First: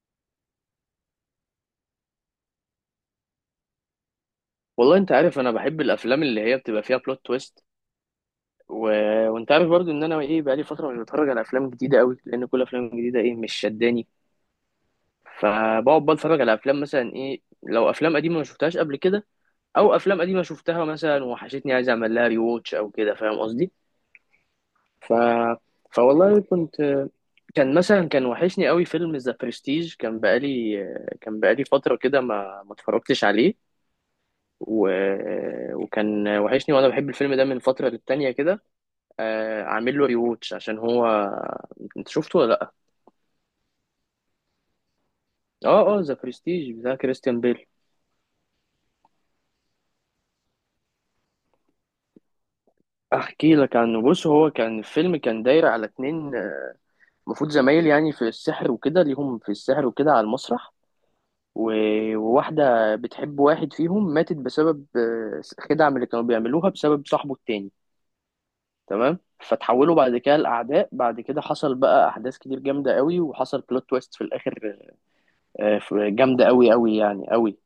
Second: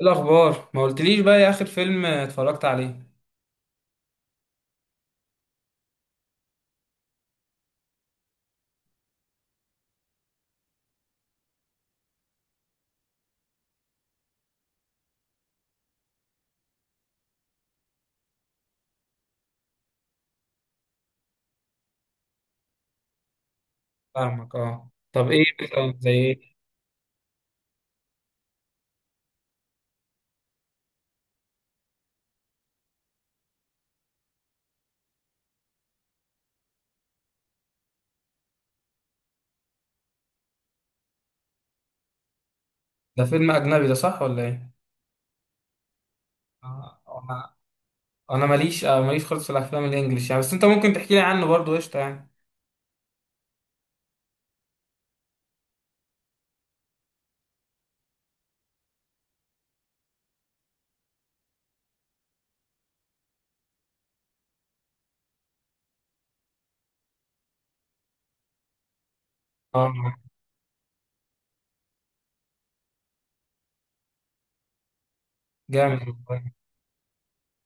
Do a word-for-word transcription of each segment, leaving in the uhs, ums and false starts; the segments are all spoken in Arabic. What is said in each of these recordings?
الأخبار ما قلتليش بقى، يا آخر فيلم اتفرجت عليه؟ والله انت عارف انا بحب الافلام اللي هي بتبقى فيها بلوت تويست. و... وانت عارف برضو ان انا ايه بقالي فتره مش بتفرج على افلام جديده قوي، لان كل افلام جديده ايه مش شداني. فبقعد بقى اتفرج على افلام مثلا، ايه، لو افلام قديمه ما شفتهاش قبل كده، او افلام قديمه شفتها مثلا وحشتني عايز اعمل لها ري ووتش او كده، فاهم قصدي. فاهمك. اه، ف طب ايه مثلا، زي فوالله ايه؟ كنت، كان مثلا كان وحشني قوي فيلم ذا برستيج. كان بقالي كان بقالي فتره كده ما ما اتفرجتش عليه. و... وكان وحشني، وانا بحب الفيلم ده من فتره للتانيه كده. آه، عامل له ريوتش عشان هو. انت شفته ولا لا؟ ده فيلم أجنبي ده، صح ولا ايه؟ اه، اه، ذا برستيج بتاع آه، كريستيان أنا بيل. أنا ماليش، آه، ماليش خالص في الأفلام الإنجليش يعني، بس أنت ممكن تحكي لي عنه برضه، قشطة يعني. احكي لك عنه. بص، هو كان الفيلم كان داير على اتنين، آه، المفروض زمايل يعني في السحر وكده، ليهم في السحر وكده على المسرح. و- وواحدة بتحب واحد فيهم ماتت بسبب آه، خدعة من اللي كانوا بيعملوها بسبب صاحبه التاني. تمام. فتحولوا بعد اه، كده لأعداء، بعد كده حصل بقى أحداث كتير جامدة قوي، وحصل بلوت تويست في الآخر. آه، ف- جامد جامدة والله. أوي أوي يعني أوي.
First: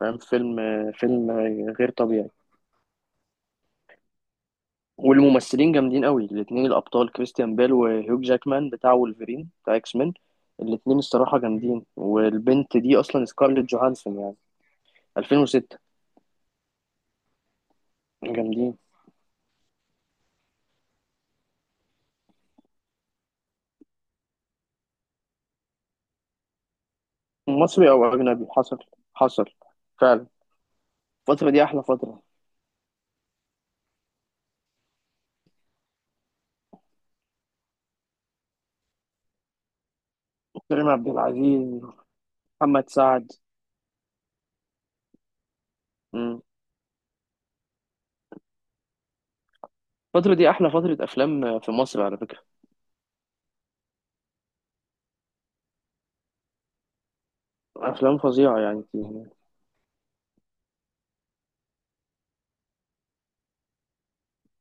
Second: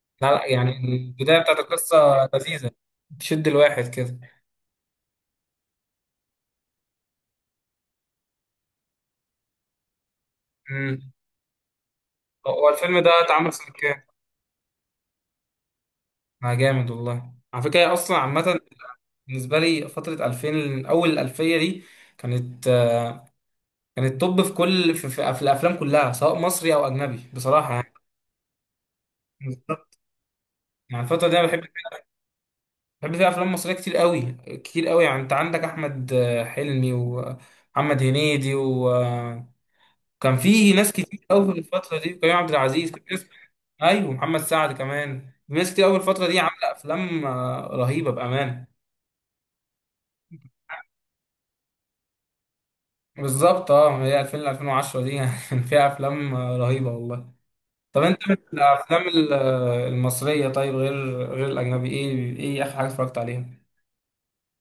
فاهم؟ لا لا فيلم يعني، آه، فيلم البداية بتاعت آه، غير القصة طبيعي. لذيذة، تشد الواحد كده. والممثلين جامدين أوي، الاتنين الأبطال كريستيان بيل وهيوك جاكمان بتاع وولفرين بتاع إكس مان. الاتنين امم الصراحة جامدين، هو والبنت دي الفيلم ده أصلا اتعمل سكارليت سنة كام؟ جوهانسون يعني. ألفين وستة. آه، جامد والله، على فكرة هي أصلا عامة جامدين. بالنسبة لي فترة ألفين، أول الألفية دي كانت كانت توب في كل، في, في, في الافلام كلها، سواء مصري او اجنبي بصراحه مصري يعني. أو أجنبي، حصل حصل فعلا. يعني الفتره دي انا الفترة بحب، دي أحلى فترة. بحب فيها افلام مصريه كتير قوي، كتير قوي يعني. انت عندك احمد آه، حلمي، ومحمد هنيدي، وكان في كريم ناس عبد كتير قوي في العزيز، الفتره دي، كريم عبد محمد العزيز، كان في ناس. سعد. ايوه، محمد سعد كمان. في ناس كتير قوي الفتره دي، مم. عامله افلام آه، رهيبه، بامانه. الفترة دي أحلى فترة أفلام في مصر على فكرة. بالظبط. اه، هي ألفين ل ألفين وعشرة دي كان فيها افلام آه، رهيبه والله. طب أفلام انت من فظيعة يعني. الافلام ال- المصريه، طيب، غير غير الاجنبي، ايه ايه اخر حاجه اتفرجت عليها؟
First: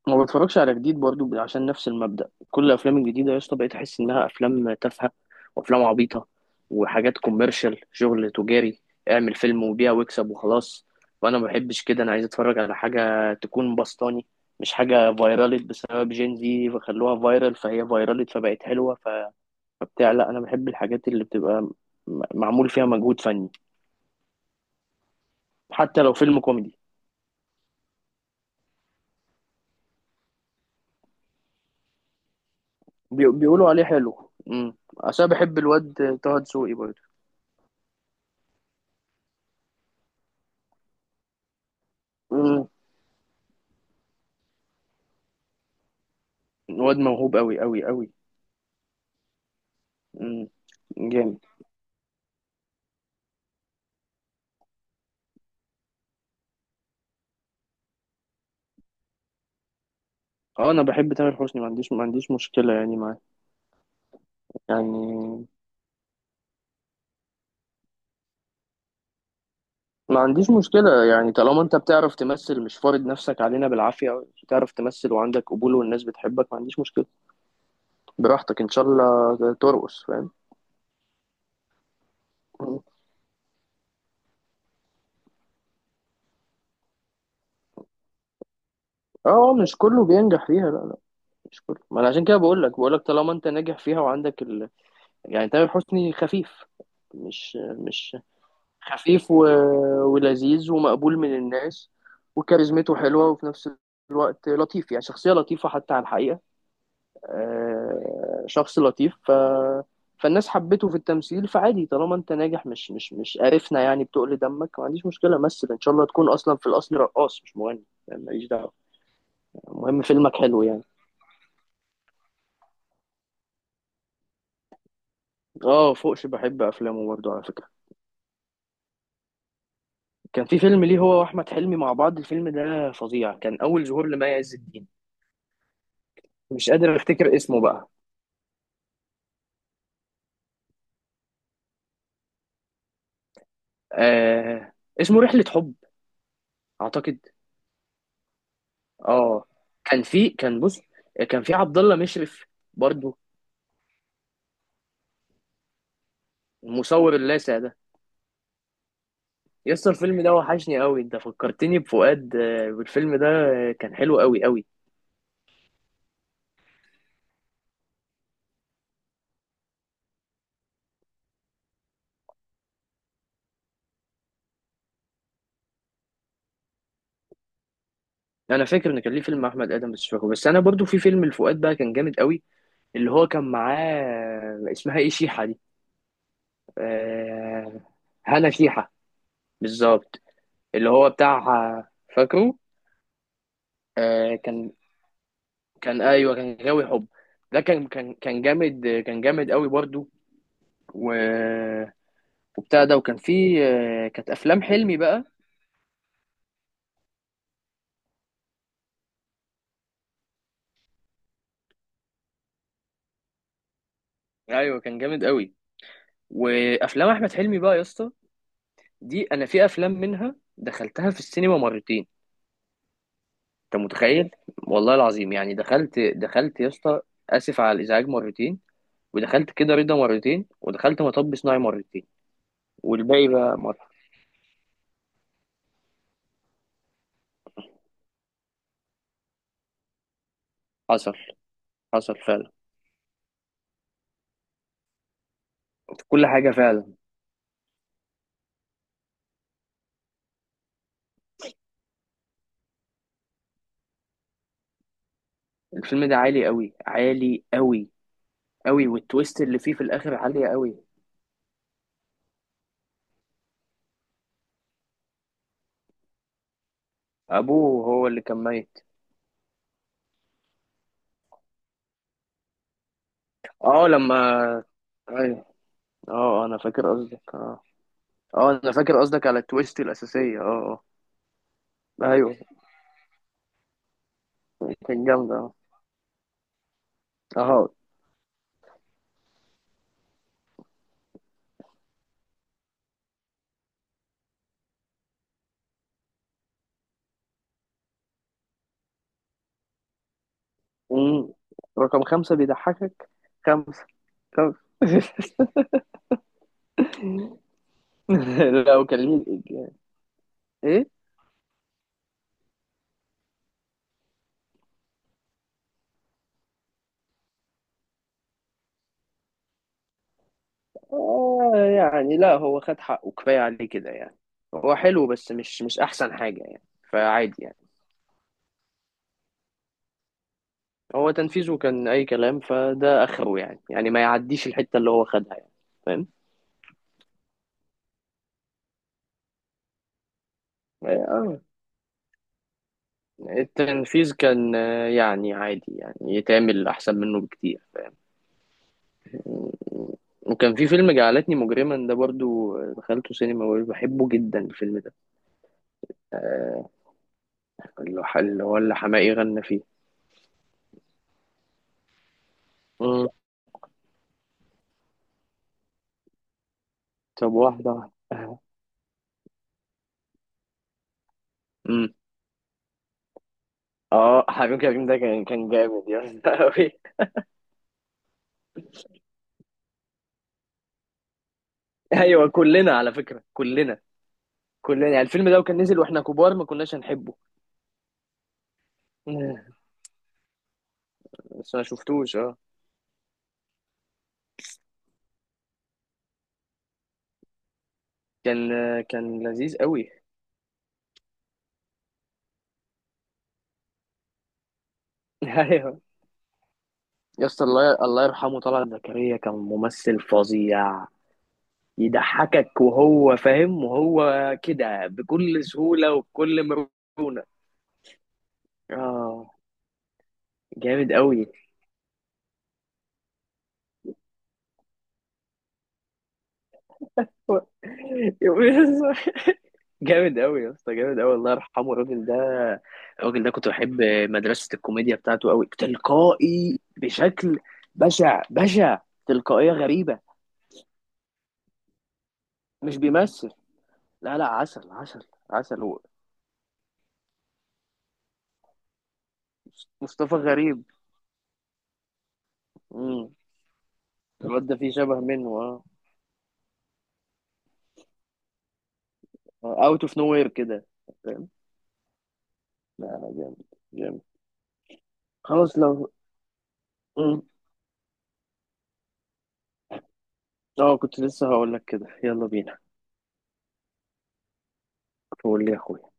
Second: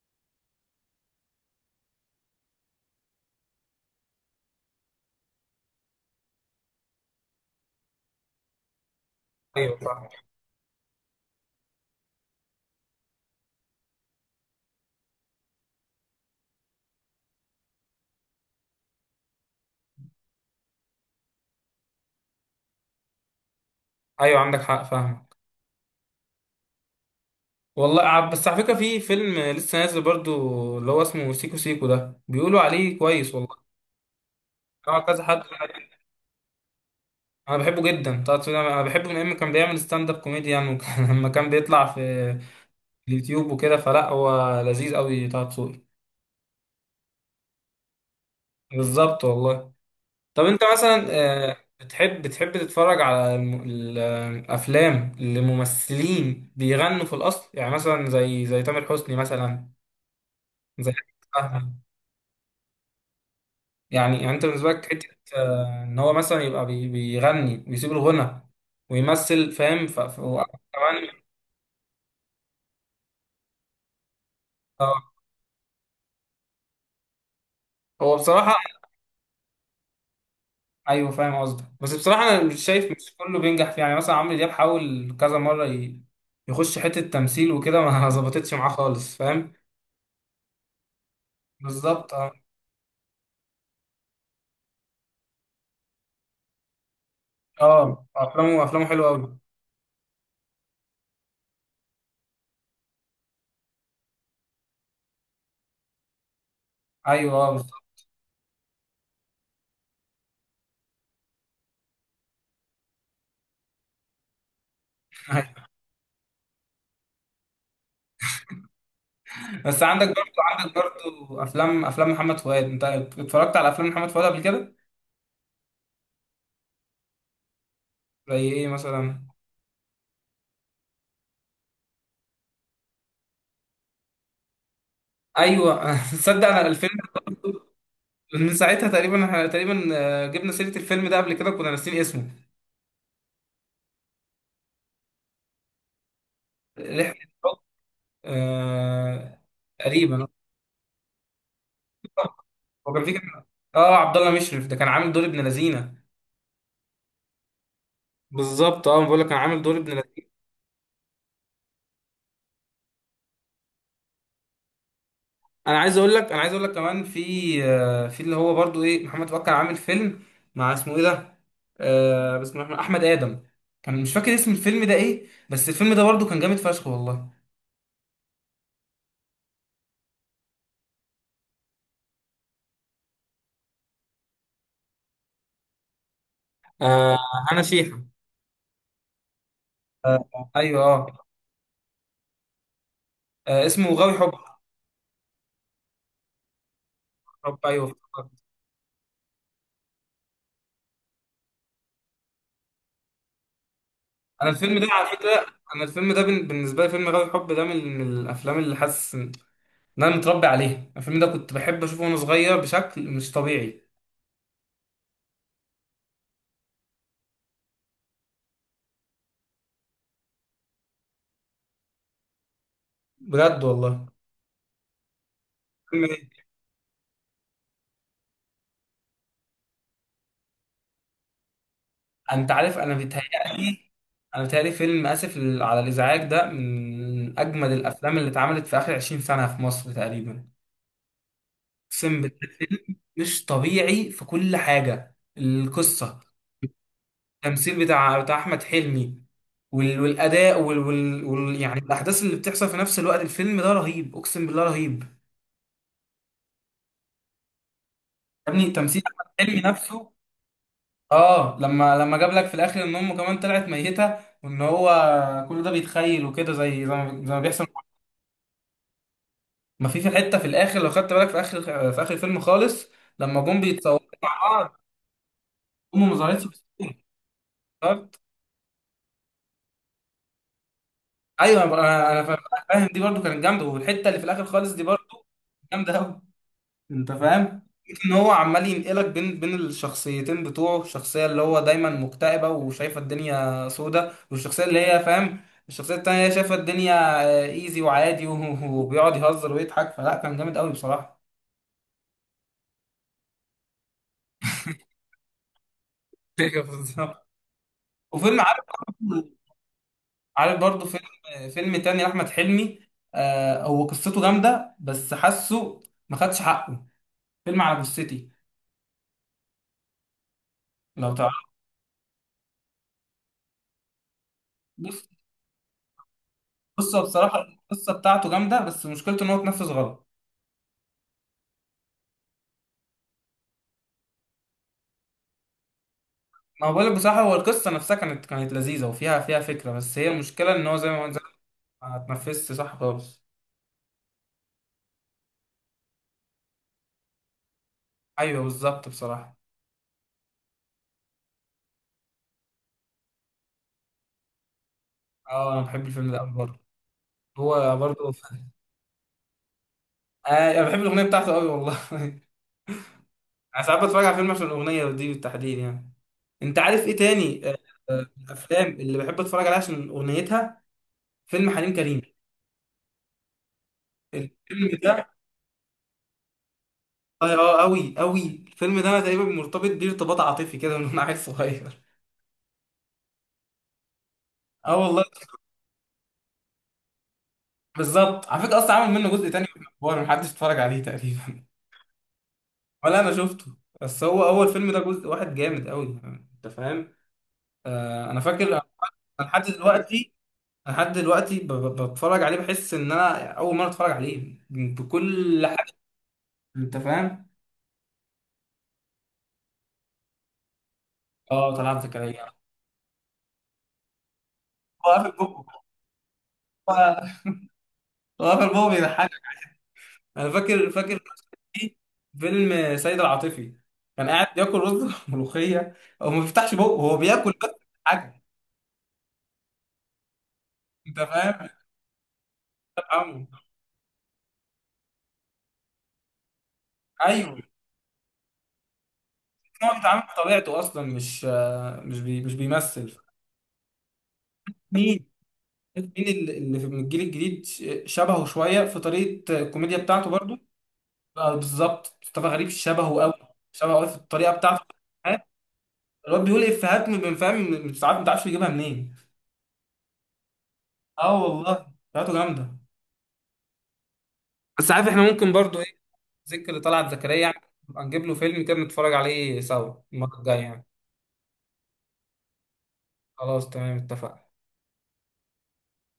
ما بتفرجش على جديد برضو، ب- عشان نفس المبدأ، كل الافلام الجديده يا اسطى بقيت احس انها افلام تافهه وافلام عبيطه وحاجات كوميرشال، شغل تجاري. اعمل فيلم ايوه، وبيع فاهم. واكسب وخلاص. وانا ما بحبش كده، انا عايز اتفرج على حاجه تكون بسطاني، مش حاجه فايرالت بسبب جين، زي فخلوها فايرال فهي فايرالت فبقت حلوه. ف... فبتاع، لا، انا بحب الحاجات اللي بتبقى م- معمول فيها مجهود فني. ايوه عندك حق، فاهمك. حتى لو فيلم كوميدي. والله ع- بس على فكره، في فيلم لسه نازل برضو اللي هو اسمه سيكو سيكو، ده بيقولوا عليه بي... كويس والله. بيقولوا عليه حلو. امم اه، كذا عشان حد بحب الواد طه دسوقي برضه. انا بحبه جدا طه دسوقي، ده انا بحبه من ايام ما كان بيعمل ستاند اب كوميدي يعني، وكان- لما كان بيطلع في اليوتيوب وكده، فلا هو لذيذ قوي طه دسوقي. واد موهوب قوي قوي قوي. بالظبط والله. طب امم. انت مثلا، جامد. آه، بتحب، بتحب تتفرج على الم- الافلام اللي ممثلين بيغنوا في الاصل، يعني مثلا زي زي تامر حسني مثلا، اه، انا زي بحب تامر أحمد حسني، ما فهمي عنديش ما عنديش مشكله يعني معاه. يعني يعني انت بالنسبه لك حته يعني آه، ان هو مثلا يبقى بي- بيغني ويسيب الغنى ويمثل، فاهم؟ ف... ف... ما عنديش مشكله كمان. يعني، طالما انت بتعرف تمثل، مش فارض نفسك علينا بالعافيه، بتعرف اه. تمثل وعندك قبول والناس بتحبك، ما عنديش مشكله. هو بصراحه... براحتك، ان شاء الله ترقص، فاهم. ايوه فاهم قصدك، بس بصراحه انا مش مم. شايف مش كله بينجح فيه، يعني مثلا عمرو دياب حاول كذا مره ي... يخش حته تمثيل وكده، ما ظبطتش معاه خالص، فاهم. اه، مش كله بينجح فيها، لا، لا، مش كله. ما انا بالظبط، عشان آه. كده بقول لك، بقول لك طالما انت ناجح فيها وعندك ال... يعني تامر حسني خفيف. مش اه، مش افلامه افلامه حلوه قوي. خفيف و... ولذيذ ومقبول من الناس، وكاريزمته حلوة، وفي نفس الوقت لطيف. يعني شخصية لطيفة حتى على الحقيقة. ايوه، اه، بس آه، شخص لطيف. ف... فالناس حبته في التمثيل، فعادي، طالما انت ناجح، مش مش مش قرفنا يعني، بتقل دمك ما عنديش مشكلة مثل. ان شاء الله تكون اصلا في الاصل رقاص مش مغني، يعني ماليش دعوة. بس المهم عندك فيلمك برضو حلو عندك يعني. برضو افلام افلام محمد فؤاد، انت اتفرجت على افلام محمد فؤاد قبل كده؟ اه، فوقش، بحب افلامه برضه على فكرة. زي ايه مثلا؟ كان في فيلم ليه هو واحمد حلمي مع بعض، الفيلم ده فظيع، كان اول ظهور لمي عز الدين. ايوه تصدق انا مش قادر الفيلم... افتكر اسمه بقى. من ساعتها تقريبا، احنا تقريبا آه، جبنا سيره الفيلم ده قبل كده، كنا ناسيين اسمه. آه، اسمه رحلة حب رحله اعتقد. الحب. آه... اه. كان تقريبا. في كان بص، كان في عبد الله مشرف هو كان في برضو، كان. اه، عبد الله مشرف ده كان عامل دور ابن لذينه. المصور اللاذع ده. بالظبط، اه بقول لك كان عامل دور يسطا ابن. الفيلم ده وحشني قوي، انت فكرتني بفؤاد. آه، والفيلم ده آه، كان حلو قوي قوي. انا عايز اقول لك انا عايز اقول لك كمان في، آه، في اللي هو برضو، ايه، محمد فؤاد كان عامل فيلم مع، اسمه ايه ده، آه بسم الله الرحمن، احمد ادم، كان مش فاكر اسم الفيلم ده ايه، بس الفيلم ده برضو كان جامد فشخ والله. انا فاكر ان كان ليه فيلم مع احمد ادم بس مش فاكره. بس انا برضو في فيلم لفؤاد بقى كان جامد قوي، اللي هو كان معاه، آه، اسمها ايه شيحة دي؟ آه انا آه، شيحة. هنا شيحة، بالظبط. آه، ايوه، اللي اه. هو بتاع. فاكره. آه، اسمه غاوي حب. آه كان كان، ايوه، كان غاوي حب. حب، ده ايوه كان كان افتكرت. كان جامد، كان جامد قوي برضو. و... وبتاع ده. وكان في آه، كانت انا افلام الفيلم ده حلمي على بقى. فكره، انا الفيلم ده بن- بالنسبه لي فيلم غاوي حب ده من من الافلام اللي حاسس ان انا متربي عليها، الفيلم ده كنت بحب اشوفه وانا صغير بشكل مش طبيعي. ايوه، كان جامد قوي. وافلام احمد حلمي بقى يا اسطى، دي انا في افلام منها دخلتها في السينما مرتين. بجد انت والله. متخيل؟ والله العظيم يعني، دخلت فيلم ايه؟ دخلت يا اسطى اسف على الازعاج مرتين، ودخلت كده رضا مرتين، ودخلت مطب صناعي مرتين. انت عارف انا والباقي بقى بيتهيألي، مره. انا بتهيألي فيلم اسف لل- على الازعاج ده من اجمد الافلام اللي اتعملت في اخر عشرين سنه في مصر تقريبا. حصل حصل اقسم بالله، فعلا. فيلم مش طبيعي في كل حاجه، القصه، كل حاجه فعلا. التمثيل بتاع بتاع احمد حلمي، وال- والاداء وال... وال... وال... يعني الاحداث اللي بتحصل في نفس الوقت، الفيلم ده رهيب، اقسم بالله رهيب. الفيلم ده عالي قوي، عالي قوي يا ابني، قوي. تمثيل احمد والتويست اللي حلمي فيه في نفسه. الاخر عالية قوي. اه، لما لما جاب لك في الاخر ان امه كمان طلعت ميته، وان هو كل ده بيتخيل وكده، زي زي ما زي ما بيحصل. ابوه هو اللي كان ميت. ما في في حته في الاخر لو خدت بالك، في اخر في اخر الفيلم خالص، لما جم اه، بيتصوروا لما، مع بعض، ايوه، امه ما ظهرتش اه، في انا فاكر الصورة. قصدك، اه. افتكرت. اه، انا فاكر قصدك على التويست الاساسية، اه. ايوه، انا اه، انا ايوه. فا- فاهم، دي برضو كانت جامده، والحته اللي في الاخر خالص دي كان برضو جامدة، اه. جامده قوي. انت فاهم، اه. ان هو عمال ينقلك بين بين الشخصيتين بتوعه، الشخصيه اللي هو دايما مكتئبه وشايفه الدنيا سودة، والشخصيه اللي هي فاهم، الشخصيه التانيه هي شايفه الدنيا آه، ايزي وعادي و- وبيقعد يهزر ويضحك، فلا كان جامد قوي بصراحه. أمم. رقم خمسة بيضحكك. خمسة. خمسة. أيوة بالظبط. وفيلم... عارف، لو كان ليه الإجابة. عارف برضو ايه. فيلم فيلم تاني لأحمد حلمي، آه هو قصته جامدة بس حاسه ما خدش حقه، فيلم على جثتي، لو تعرف. آه يعني، لا، هو خد حقه، كفاية عليه كده يعني. هو حلو بص، بس مش مش احسن حاجة يعني. القصة فعادي بصراحة، يعني. القصة بتاعته جامدة بس مشكلته إن هو اتنفذ غلط. هو تنفيذه كان اي كلام، فده اخره يعني، يعني ما يعديش الحته اللي هو خدها يعني. فاهم. ما هو بقولك بصراحة، هو القصة نفسها كانت كانت لذيذة، وفيها فيها فكرة، بس هي المشكلة إن هو زي ما زي اه، ما اتنفذش صح خالص. التنفيذ كان آه، يعني عادي يعني، يتعمل احسن منه بكتير، فاهم. أيوه بالظبط بصراحة. وكان في فيلم جعلتني مجرما ده برضو، آه، دخلته سينما وبحبه جدا الفيلم ده. أه أنا بحب الفيلم ده أوي برضه، آه، هو اللي برضه ح- اللي هو اللي حماقي غنى فيه. آه، أنا بحب الأغنية بتاعته أوي والله مم. انا ساعات بتفرج على فيلم عشان الاغنيه دي بالتحديد يعني. انت عارف ايه طب تاني؟ آه، واحدة آه، واحدة. الافلام اللي بحب اتفرج عليها عشان اغنيتها، فيلم حليم مم. كريم. اه، حبيب الفيلم كريم ده ده، كان كان جامد يا اسطى أوي. اه، آه، قوي قوي، الفيلم ده انا تقريبا مرتبط بيه ارتباط عاطفي كده من وانا عيل صغير. ايوه كلنا على فكرة، كلنا. اه كلنا يعني والله. الفيلم ده، وكان نزل واحنا كبار ما كناش هنحبه. بالظبط، على فكره اصلا عامل منه جزء تاني، في الاخبار محدش اتفرج عليه تقريبا. بس ما شفتوش، اه. ولا انا شفته، بس هو اول فيلم ده جزء واحد جامد قوي، انت فاهم. آه انا كان فاكر. كان أنا لحد لذيذ قوي. دلوقتي، لحد دلوقتي ب- ب- بتفرج عليه بحس ان انا اول مره اتفرج عليه بكل حاجه، ايوه، انت يا فاهم. اسطى، الله الله يرحمه طلعت زكريا، كان ممثل فظيع. اه، طلعت زكريا. يضحكك وهو فاهم وهو كده هو قافل بكل بقه، سهولة وبكل هو مرونة. هو قافل بقه بيضحك. اه انا فاكر جامد فاكر قوي. في فيلم سيد العاطفي، كان قاعد بياكل رز ملوخيه، هو ما بيفتحش بقه هو بياكل بس حاجه، جامد قوي يا اسطى، انت جامد قوي، الله فاهم. يرحمه الراجل ده. انت الراجل فاهمه؟ ده كنت بحب مدرسة الكوميديا بتاعته، قوي تلقائي، بشكل ايوه. بشع بشع، تلقائية هو غريبة. بيتعامل بطبيعته اصلا، مش مش بي مش مش بيمثل. بيمثل. لا، لا، عسل، مين، عسل، عسل هو. مين اللي اللي في من الجيل الجديد ش- شبهه شويه في طريقه الكوميديا بتاعته مصطفى برضو؟ غريب. آه، بالظبط، مصطفى غريب شبهه مم. قوي، امم. شبهه قوي في الطريقه الواد ده بتاعته. فيه شبه منه، اه. الواد بيقول إيه، افيهات من، فاهم، مش عارف، ما تعرفش يجيبها منين. اوت اوف نو وير كده، اه فاهم. والله، بتاعته جامده. لا، لا، جامد. جامد. بس عارف، احنا ممكن خلاص برضو، ايه، لو ذكر اللي طلعت زكريا مم. يعني، نبقى نجيب له فيلم كده نتفرج عليه سوا المره الجايه يعني. اه، كنت لسه هقول لك كده، يلا بينا. خلاص تمام، اتفقنا. قول لي يا اخويا.